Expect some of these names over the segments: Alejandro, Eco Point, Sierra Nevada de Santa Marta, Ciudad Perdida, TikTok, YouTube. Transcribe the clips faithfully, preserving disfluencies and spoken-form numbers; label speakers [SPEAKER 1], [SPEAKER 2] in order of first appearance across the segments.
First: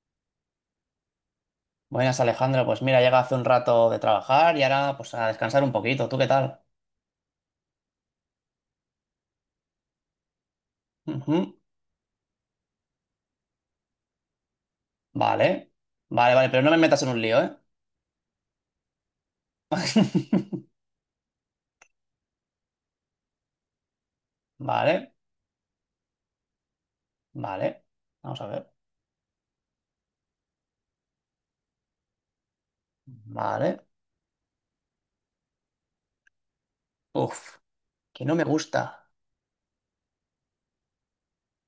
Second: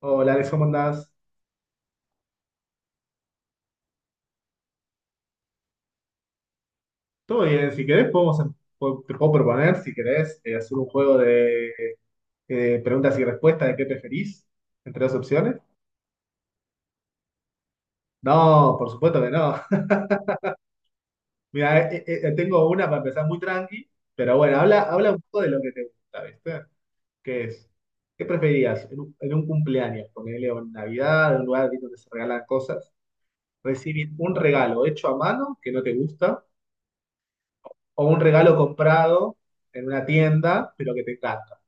[SPEAKER 1] Hola, Alex, ¿cómo andás?
[SPEAKER 2] Buenas, Alejandro. Pues mira, llega hace un rato de trabajar y ahora pues a descansar un poquito. ¿Tú qué tal?
[SPEAKER 1] Todo bien, si querés podemos, em- po- te puedo proponer, si querés, eh, hacer un juego
[SPEAKER 2] Ujú.
[SPEAKER 1] de eh, preguntas y respuestas de qué preferís entre dos
[SPEAKER 2] Vale.
[SPEAKER 1] opciones.
[SPEAKER 2] Vale, vale, pero no me metas en un lío, ¿eh?
[SPEAKER 1] No, por supuesto que no. Mira, eh, eh, eh, tengo una para empezar muy tranqui, pero bueno, habla, habla
[SPEAKER 2] Vale,
[SPEAKER 1] un poco de lo que te gusta, ¿viste? ¿Qué es?
[SPEAKER 2] vale.
[SPEAKER 1] ¿Qué
[SPEAKER 2] Vamos a ver.
[SPEAKER 1] preferirías en un, en un cumpleaños, ponerle en Navidad, en un lugar donde se regalan cosas,
[SPEAKER 2] Vale.
[SPEAKER 1] recibir un regalo hecho a mano que no te gusta
[SPEAKER 2] Uf,
[SPEAKER 1] o un
[SPEAKER 2] que no me
[SPEAKER 1] regalo
[SPEAKER 2] gusta.
[SPEAKER 1] comprado en una tienda pero que te encanta?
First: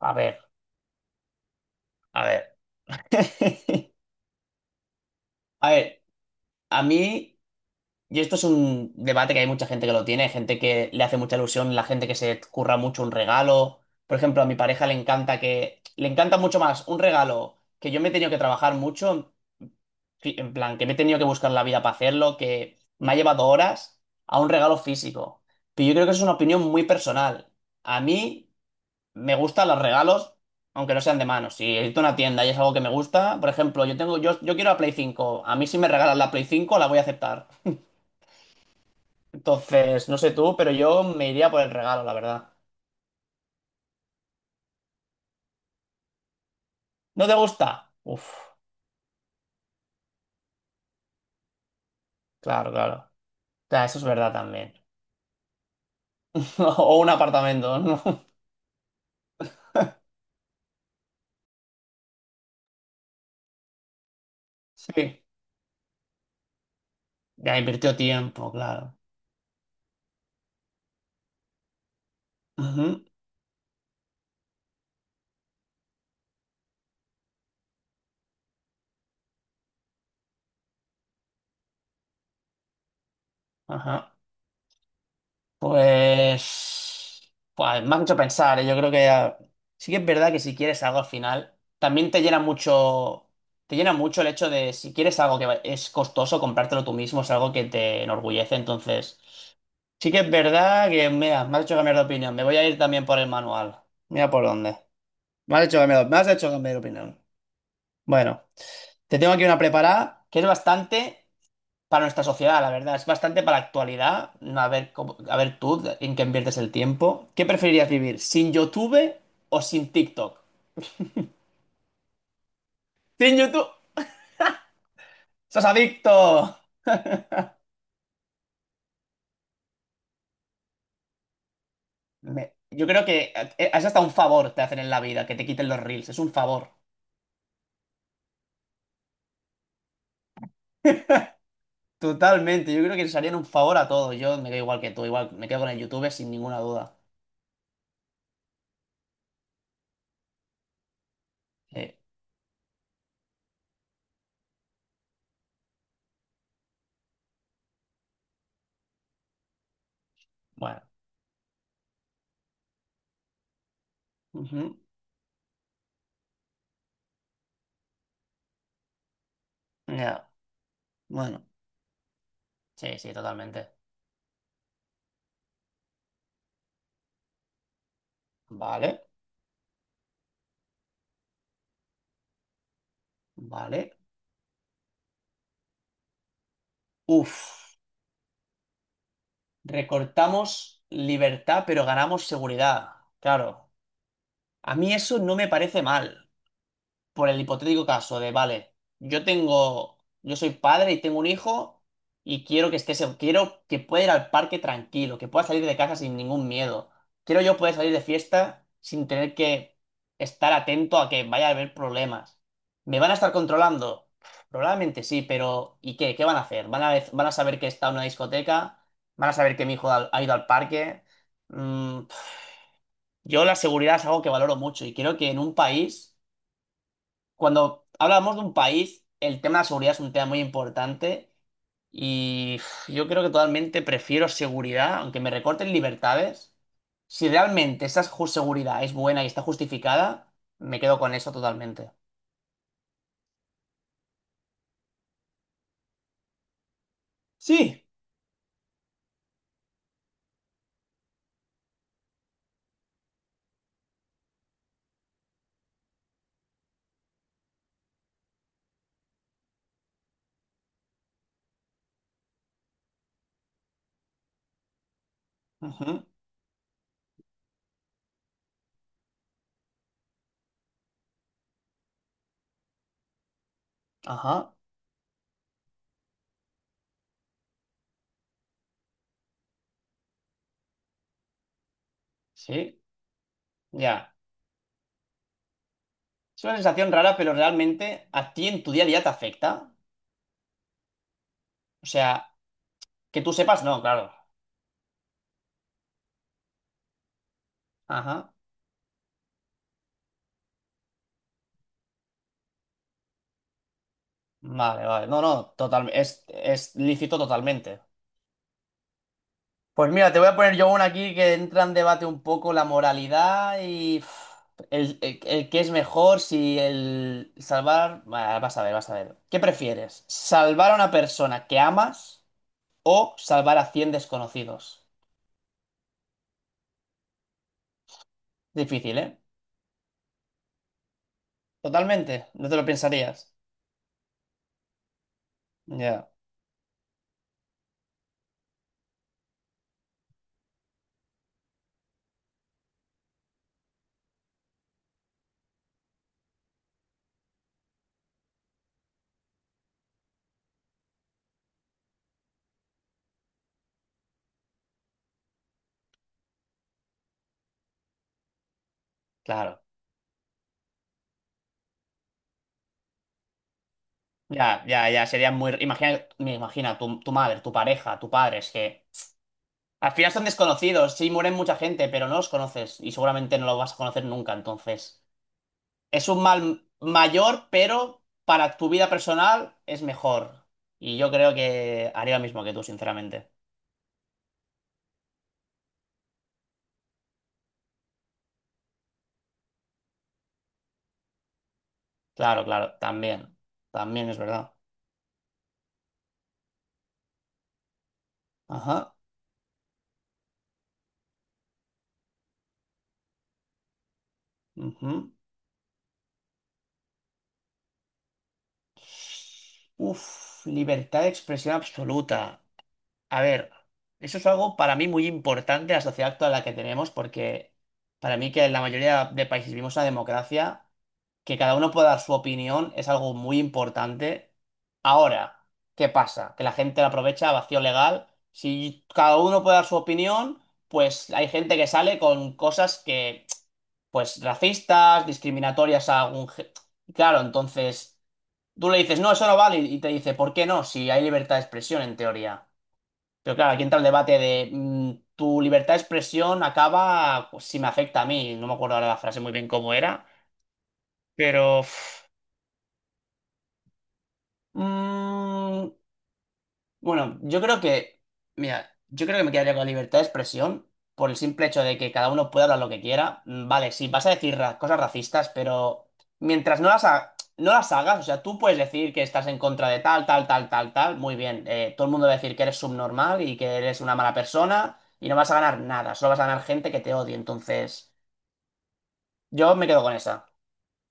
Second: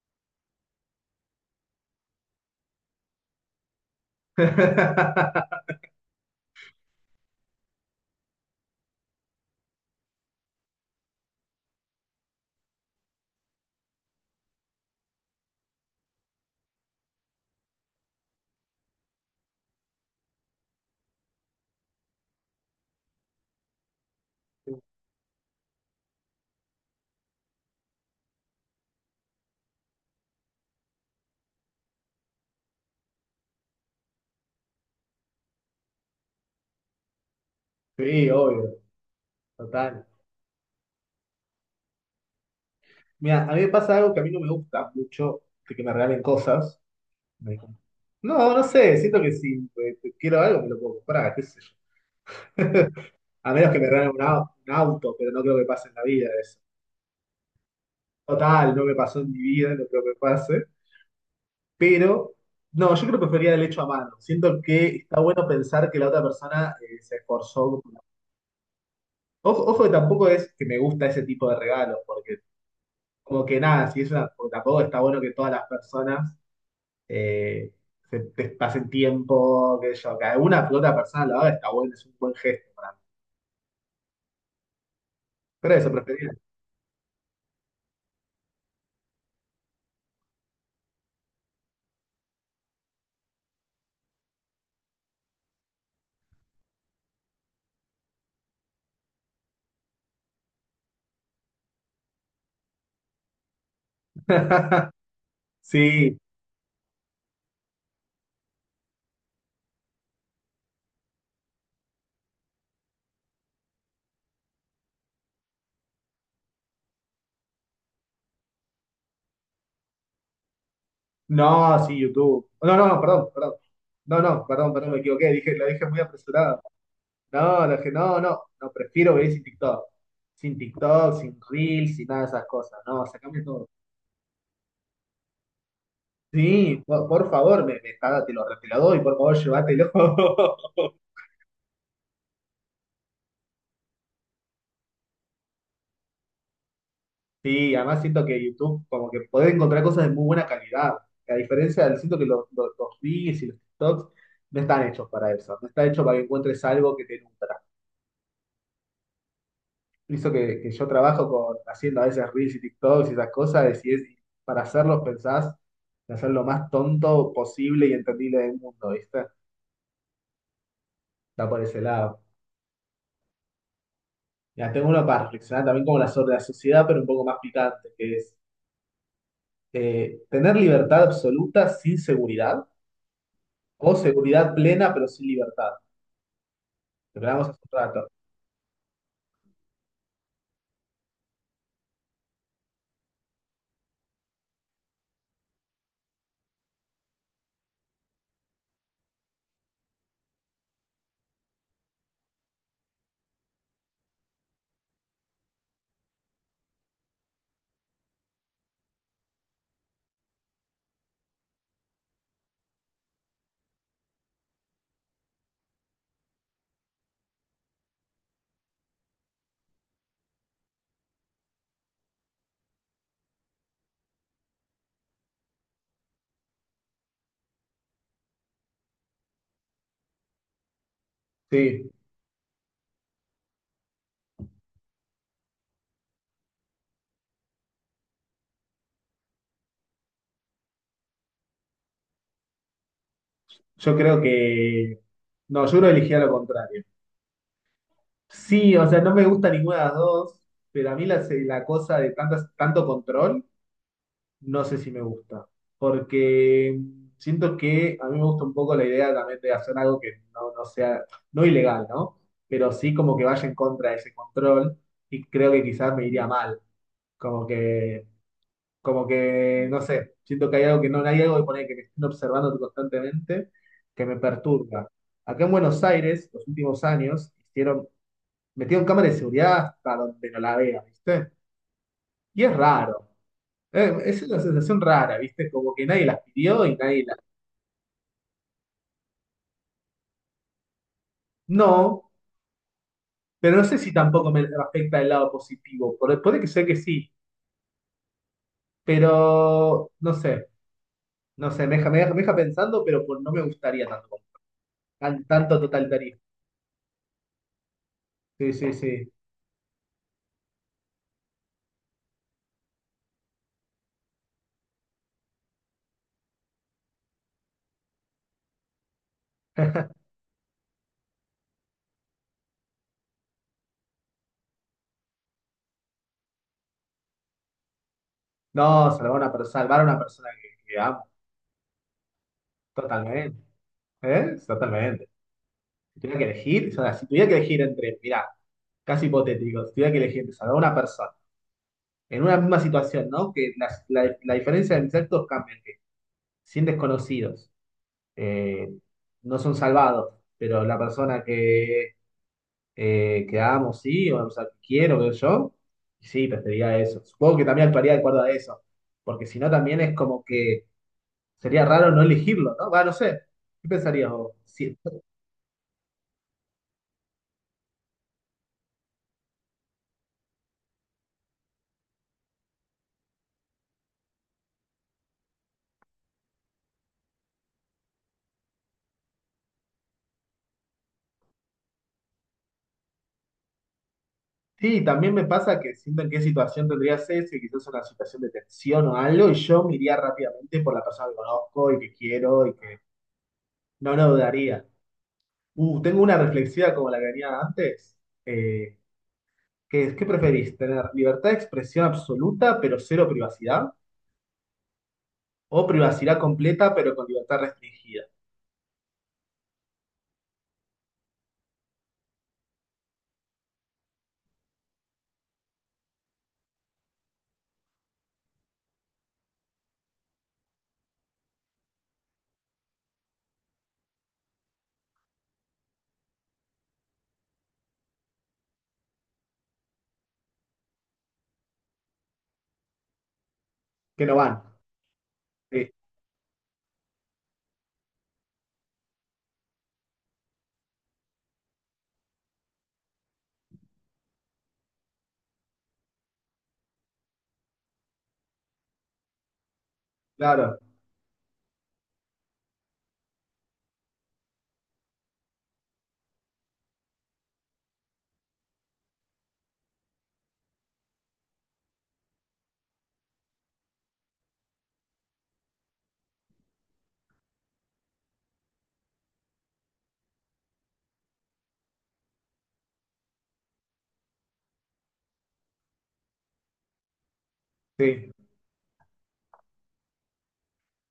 [SPEAKER 2] A ver, a ver. A ver, a mí, y esto es un debate que hay mucha gente que lo tiene, gente que le hace mucha ilusión, la gente que se curra mucho un regalo. Por ejemplo, a mi pareja le encanta que, le encanta mucho más un regalo que yo me he tenido que trabajar mucho. Fi- en plan, que me he tenido que buscar la vida para hacerlo, que me ha llevado horas a un regalo físico. Pero yo creo que eso es una opinión muy personal. A mí me gustan los regalos, aunque no sean de mano. Si he ido a una tienda y es algo que me gusta, por ejemplo, yo tengo, yo, yo quiero la Play cinco. A mí, si me regalan la Play cinco, la voy a aceptar.
[SPEAKER 1] Sí, obvio, total.
[SPEAKER 2] Entonces, no sé tú, pero yo me iría por el regalo, la verdad.
[SPEAKER 1] Mira, a mí me pasa algo que a mí no me gusta mucho, de que me regalen cosas.
[SPEAKER 2] ¿No te
[SPEAKER 1] Me-
[SPEAKER 2] gusta? Uf,
[SPEAKER 1] No, no sé, siento que si eh, quiero algo me lo puedo comprar, qué sé yo.
[SPEAKER 2] claro, claro.
[SPEAKER 1] A menos que
[SPEAKER 2] Claro,
[SPEAKER 1] me
[SPEAKER 2] eso es
[SPEAKER 1] regalen un,
[SPEAKER 2] verdad
[SPEAKER 1] au- un
[SPEAKER 2] también.
[SPEAKER 1] auto, pero no creo que pase en la vida eso.
[SPEAKER 2] O un apartamento, ¿no?
[SPEAKER 1] Total, no me pasó en mi vida, no creo que pase. Pero, no, yo creo que prefería el hecho a mano. Siento que está
[SPEAKER 2] Sí.
[SPEAKER 1] bueno pensar que la otra persona eh, se
[SPEAKER 2] Ya
[SPEAKER 1] esforzó.
[SPEAKER 2] invirtió tiempo, claro.
[SPEAKER 1] Ojo, ojo que tampoco es que me gusta ese tipo de regalos, porque
[SPEAKER 2] Ujú.
[SPEAKER 1] como que nada, si es una, porque tampoco está bueno que todas las personas eh, se, te pasen tiempo, que yo, que una que otra persona lo haga, está bueno, es un buen gesto para mí.
[SPEAKER 2] Ajá.
[SPEAKER 1] Pero eso preferiría.
[SPEAKER 2] Pues, pues me ha hecho pensar, ¿eh? Yo creo que ah, sí que es verdad que, si quieres algo al final, también te llena mucho, te llena mucho el hecho de, si quieres algo que va- es costoso, comprártelo tú mismo, es algo que te enorgullece. Entonces, sí que es verdad que mira, me has hecho cambiar de opinión. Me voy a ir también por el manual. Mira por dónde. Me has hecho cambiar, me
[SPEAKER 1] Sí,
[SPEAKER 2] has hecho cambiar de opinión. Bueno, te tengo aquí una preparada que es bastante para nuestra sociedad, la verdad. Es bastante para la actualidad. No, a ver, cómo- a ver tú en qué inviertes el tiempo. ¿Qué preferirías vivir? ¿Sin YouTube o sin TikTok?
[SPEAKER 1] no, sí, YouTube. No, no, no, perdón,
[SPEAKER 2] ¡Sin
[SPEAKER 1] perdón.
[SPEAKER 2] YouTube!
[SPEAKER 1] No, no, perdón, perdón, me equivoqué, dije,
[SPEAKER 2] ¡Sos
[SPEAKER 1] lo dije muy
[SPEAKER 2] adicto!
[SPEAKER 1] apresurado. No, lo dije, no, no, no, prefiero vivir sin TikTok. Sin TikTok, sin Reels, sin nada de esas
[SPEAKER 2] Me-
[SPEAKER 1] cosas.
[SPEAKER 2] Yo creo
[SPEAKER 1] No,
[SPEAKER 2] que
[SPEAKER 1] sacame todo.
[SPEAKER 2] eh, es hasta un favor te hacen en la vida, que te quiten los reels. Es un favor.
[SPEAKER 1] Sí, por, por favor, me, me está- te lo, te lo doy, por favor, llévatelo.
[SPEAKER 2] Totalmente. Yo creo que les harían un favor a todos. Yo me quedo igual que tú. Igual me quedo con el YouTube sin ninguna duda.
[SPEAKER 1] Sí, además siento que YouTube como que podés encontrar cosas de muy buena calidad. A diferencia
[SPEAKER 2] Sí.
[SPEAKER 1] del siento que los, los, los reels y los TikToks no están hechos para eso. No está hecho para que encuentres algo que te nutra. Hizo que, que
[SPEAKER 2] Bueno.
[SPEAKER 1] yo trabajo con, haciendo a veces reels y TikToks y esas cosas, y si es para
[SPEAKER 2] Ujú.
[SPEAKER 1] hacerlos pensás en hacer lo más tonto posible y entendible del mundo, ¿viste?
[SPEAKER 2] Ya. Bueno.
[SPEAKER 1] Está por ese lado.
[SPEAKER 2] Sí, sí, totalmente.
[SPEAKER 1] Ya tengo uno para reflexionar también como la sobre la sociedad, pero un poco más picante, que es
[SPEAKER 2] Vale.
[SPEAKER 1] eh, tener libertad absoluta sin seguridad o
[SPEAKER 2] Vale.
[SPEAKER 1] seguridad plena, pero sin libertad. Lo que hablamos hace
[SPEAKER 2] Uf.
[SPEAKER 1] un rato.
[SPEAKER 2] Recortamos libertad, pero ganamos seguridad. Claro, a mí eso no me parece mal por el hipotético caso de, vale, yo tengo, yo soy padre y tengo un hijo y quiero que esté, seg- quiero que pueda ir al parque tranquilo, que pueda salir de casa sin ningún miedo. Quiero yo poder salir de fiesta sin tener que estar atento a que vaya a haber problemas. ¿Me van a estar controlando? Probablemente sí, pero ¿y qué? ¿Qué van a hacer? ¿Van a, van a saber que está en una discoteca? ¿Van a saber que mi hijo ha, ha ido al parque? Mm, yo la seguridad es algo que valoro mucho y creo que en un país, cuando hablamos de un país, el tema de la seguridad es un tema muy importante
[SPEAKER 1] Sí,
[SPEAKER 2] y uf, yo creo que totalmente prefiero seguridad, aunque me recorten libertades. Si realmente esa ju- seguridad es buena y está justificada, me quedo con eso totalmente.
[SPEAKER 1] yo creo que. No, yo creo que elegía lo contrario.
[SPEAKER 2] Sí.
[SPEAKER 1] Sí, o sea, no me gusta ninguna de las dos, pero a mí la, se- la cosa de tantas, tanto control, no sé si me gusta. Porque siento que a mí me gusta un poco la idea también de hacer algo que no, no sea, no ilegal, ¿no? Pero sí como que vaya en contra de ese control y creo que quizás
[SPEAKER 2] Ujú.
[SPEAKER 1] me iría mal. Como que Como que, no sé, siento que hay algo que no hay algo de poner que me estén observando constantemente que me
[SPEAKER 2] Ajá.
[SPEAKER 1] perturba. Acá en Buenos Aires, los últimos años, hicieron, metieron cámaras de seguridad hasta donde no la vea, ¿viste? Y es
[SPEAKER 2] Sí.
[SPEAKER 1] raro. Eh,
[SPEAKER 2] Ya.
[SPEAKER 1] Es una sensación rara, ¿viste? Como que nadie las
[SPEAKER 2] Es una
[SPEAKER 1] pidió y
[SPEAKER 2] sensación
[SPEAKER 1] nadie
[SPEAKER 2] rara,
[SPEAKER 1] las.
[SPEAKER 2] pero realmente a ti en tu día a día te afecta. O
[SPEAKER 1] No,
[SPEAKER 2] sea, que tú
[SPEAKER 1] pero
[SPEAKER 2] sepas,
[SPEAKER 1] no sé
[SPEAKER 2] no,
[SPEAKER 1] si
[SPEAKER 2] claro.
[SPEAKER 1] tampoco me afecta el lado positivo. Por- Puede que sea que sí,
[SPEAKER 2] Ajá.
[SPEAKER 1] pero no sé, no sé, me deja, me deja, me deja pensando, pero pues, no me gustaría tanto,
[SPEAKER 2] Vale, vale. No,
[SPEAKER 1] tan-
[SPEAKER 2] no,
[SPEAKER 1] tanto
[SPEAKER 2] total,
[SPEAKER 1] totalitarismo.
[SPEAKER 2] es, es, lícito totalmente.
[SPEAKER 1] Sí, sí, sí.
[SPEAKER 2] Pues mira, te voy a poner yo una aquí que entra en debate un poco la moralidad y uf, el, el, el qué es mejor si el salvar. Bah, vas a ver, vas a ver. ¿Qué prefieres? ¿Salvar a una persona que amas o salvar a cien desconocidos?
[SPEAKER 1] No,
[SPEAKER 2] Difícil,
[SPEAKER 1] salvar a
[SPEAKER 2] ¿eh?
[SPEAKER 1] una persona, salvar a una persona que, que amo,
[SPEAKER 2] Totalmente. No te lo pensarías.
[SPEAKER 1] totalmente. ¿Eh? Totalmente. Si
[SPEAKER 2] Ya,
[SPEAKER 1] tuviera que elegir, o sea, si tuviera que elegir entre, mirá, casi hipotético, si tuviera que elegir entre salvar a una persona en una misma situación, ¿no? Que las- la, la diferencia de mis actos cambia, que cien desconocidos eh, no son salvados, pero la persona que, eh, que amo, sí, o, sea, que quiero, veo yo, sí, preferiría eso. Supongo que también actuaría de acuerdo a eso, porque si no
[SPEAKER 2] claro.
[SPEAKER 1] también es como que sería raro no elegirlo, ¿no? Va, no sé. ¿Qué pensarías vos?
[SPEAKER 2] Ya,
[SPEAKER 1] Sí,
[SPEAKER 2] ya, ya. Sería muy. Imagina, me imagina tu, tu madre, tu pareja, tu padre. Es que al final son desconocidos. Sí, mueren mucha gente, pero no los conoces y seguramente no los vas a conocer nunca, entonces. Es un mal mayor, pero para tu vida personal es mejor. Y yo creo que haría lo mismo que tú, sinceramente.
[SPEAKER 1] sí, también me pasa que siento en qué situación tendrías ese, quizás una situación de tensión o algo, y yo me iría rápidamente por la persona que conozco y que
[SPEAKER 2] Claro,
[SPEAKER 1] quiero y
[SPEAKER 2] claro,
[SPEAKER 1] que
[SPEAKER 2] también.
[SPEAKER 1] no
[SPEAKER 2] También
[SPEAKER 1] no
[SPEAKER 2] es verdad.
[SPEAKER 1] dudaría. Uh, tengo una reflexiva como la que tenía antes, eh,
[SPEAKER 2] Ajá.
[SPEAKER 1] que es, ¿qué preferís? ¿Tener libertad de expresión absoluta pero cero privacidad?
[SPEAKER 2] Ujú.
[SPEAKER 1] ¿O privacidad completa pero con libertad restringida?
[SPEAKER 2] Uf, libertad de expresión absoluta. A ver, eso es algo para mí muy importante a la sociedad actual en la que tenemos, porque para mí que, en la mayoría de países, vivimos una democracia que cada uno pueda dar su opinión es algo muy importante. Ahora, ¿qué pasa? Que la gente la aprovecha a vacío legal. Si cada uno puede dar su opinión, pues hay gente que sale con cosas que,
[SPEAKER 1] Que no
[SPEAKER 2] pues,
[SPEAKER 1] van.
[SPEAKER 2] racistas,
[SPEAKER 1] Sí,
[SPEAKER 2] discriminatorias a algún. ge- Claro, entonces tú le dices, no, eso no vale, y te dice, ¿por qué no? Si hay libertad de expresión en teoría. Pero claro, aquí entra el debate de mm, tu libertad de expresión acaba pues, si me afecta a mí. No me acuerdo ahora la frase muy bien cómo era,
[SPEAKER 1] claro,
[SPEAKER 2] pero. uf, Mm, bueno, yo creo que, mira, yo creo que me quedaría con la libertad de expresión por el simple hecho de que cada uno puede hablar lo que quiera. Mm, Vale, sí, vas a decir ra- cosas racistas, pero mientras no las, ha- no las hagas, o sea, tú puedes decir que estás en contra de tal, tal, tal, tal, tal, muy bien. eh, todo el mundo va a decir que eres subnormal y que eres una mala persona y no vas a ganar nada, solo vas a ganar gente que te odie. Entonces,
[SPEAKER 1] sí.
[SPEAKER 2] yo me quedo con esa.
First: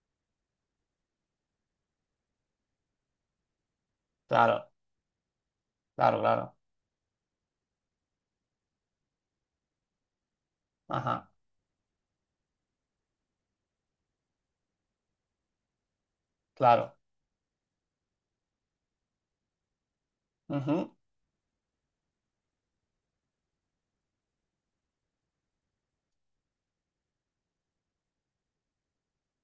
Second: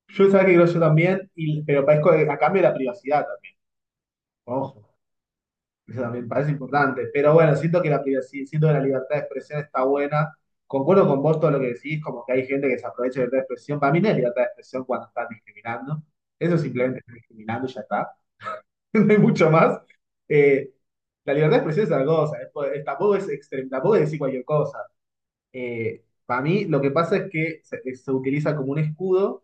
[SPEAKER 1] Yo sabía que creo yo también, y, pero parezco a cambio de la privacidad.
[SPEAKER 2] Claro,
[SPEAKER 1] Ojo, eso
[SPEAKER 2] claro,
[SPEAKER 1] también parece
[SPEAKER 2] claro.
[SPEAKER 1] importante. Pero bueno, siento que la privacidad, siento que la libertad de expresión está buena. Concuerdo con
[SPEAKER 2] Ajá,
[SPEAKER 1] vos todo lo que decís, como que hay gente que se aprovecha de libertad de expresión. Para mí no es libertad de expresión cuando están discriminando. Eso
[SPEAKER 2] claro.
[SPEAKER 1] simplemente está discriminando y ya está. No hay mucho más. Eh,
[SPEAKER 2] Ujú,
[SPEAKER 1] la libertad de expresión es algo, cosa. Es po- es- tampoco es extrema, tampoco es decir cualquier cosa. Eh, para mí lo que pasa es que se, se utiliza como un escudo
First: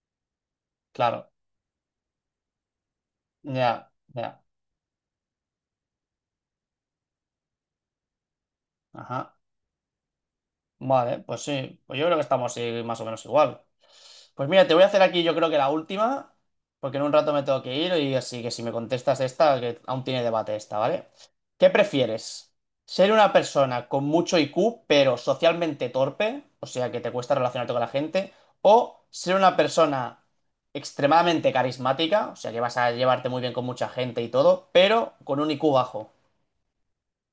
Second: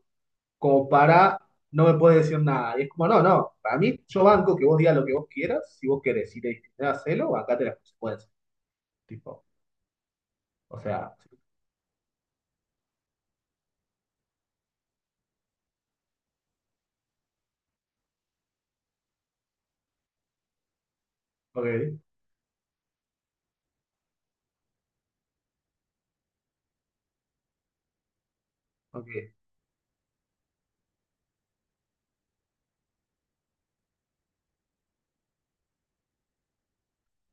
[SPEAKER 1] como
[SPEAKER 2] claro.
[SPEAKER 1] para no me puedes decir nada. Y es como, no, no, para
[SPEAKER 2] Ya,
[SPEAKER 1] mí yo
[SPEAKER 2] ya.
[SPEAKER 1] banco que vos digas lo que vos quieras, si vos querés, si te discriminás, hacelo, acate las consecuencias.
[SPEAKER 2] Ajá.
[SPEAKER 1] Tipo, o sea,
[SPEAKER 2] Vale, pues sí, pues yo creo que estamos eh, más o menos igual. Pues mira, te voy a hacer aquí yo creo que la última, porque en un rato me tengo que ir, y así que, si me contestas esta, que aún tiene debate esta, ¿vale?
[SPEAKER 1] ok,
[SPEAKER 2] ¿Qué prefieres? ¿Ser una persona con mucho I Q pero socialmente torpe, o sea que te cuesta relacionarte con la gente, o
[SPEAKER 1] ok.
[SPEAKER 2] ser una persona extremadamente carismática, o sea que vas a llevarte muy bien con mucha gente y todo, pero con un I Q bajo?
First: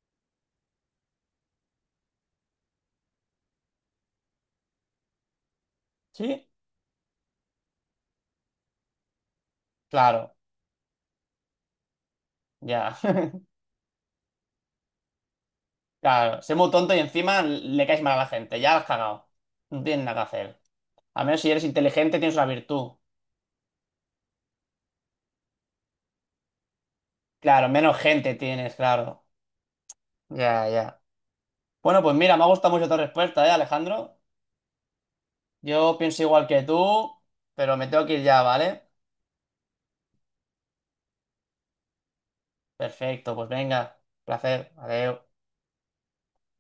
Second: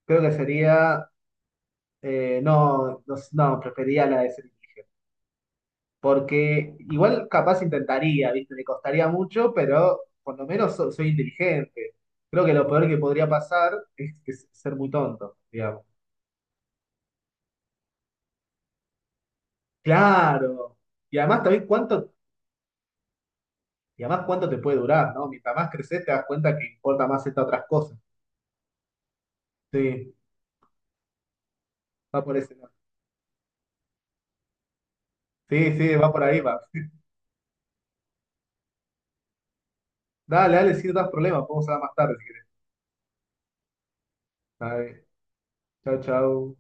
[SPEAKER 1] Creo que sería, eh, no, no, no, prefería la de ser.
[SPEAKER 2] ¿Sí?
[SPEAKER 1] Porque igual capaz intentaría, ¿viste? Me costaría mucho, pero
[SPEAKER 2] Claro,
[SPEAKER 1] por lo menos so- soy inteligente. Creo que lo peor
[SPEAKER 2] ya.
[SPEAKER 1] que podría pasar es, es ser muy tonto, digamos.
[SPEAKER 2] Claro, sé muy tonto y encima le caes mal a la gente. Ya la has cagado. No tienes nada que hacer.
[SPEAKER 1] Claro. Y
[SPEAKER 2] A menos
[SPEAKER 1] además
[SPEAKER 2] si eres
[SPEAKER 1] también cuánto
[SPEAKER 2] inteligente, tienes una virtud.
[SPEAKER 1] y además, ¿cuánto te puede durar, no? Mientras más creces, te das cuenta que importa más estas otras
[SPEAKER 2] Claro, menos
[SPEAKER 1] cosas.
[SPEAKER 2] gente tienes, claro.
[SPEAKER 1] Sí,
[SPEAKER 2] Ya, ya. Bueno, pues
[SPEAKER 1] va
[SPEAKER 2] mira,
[SPEAKER 1] por
[SPEAKER 2] me ha
[SPEAKER 1] ese lado.
[SPEAKER 2] gustado mucho tu respuesta, ¿eh, Alejandro?
[SPEAKER 1] Sí, sí,
[SPEAKER 2] Yo
[SPEAKER 1] va por
[SPEAKER 2] pienso
[SPEAKER 1] ahí,
[SPEAKER 2] igual
[SPEAKER 1] va.
[SPEAKER 2] que tú, pero me tengo que ir ya, ¿vale?
[SPEAKER 1] Dale, dale, si no das problema, podemos hablar más tarde si querés.
[SPEAKER 2] Perfecto, pues venga. Placer.
[SPEAKER 1] Dale,
[SPEAKER 2] Adiós.
[SPEAKER 1] chao, chao.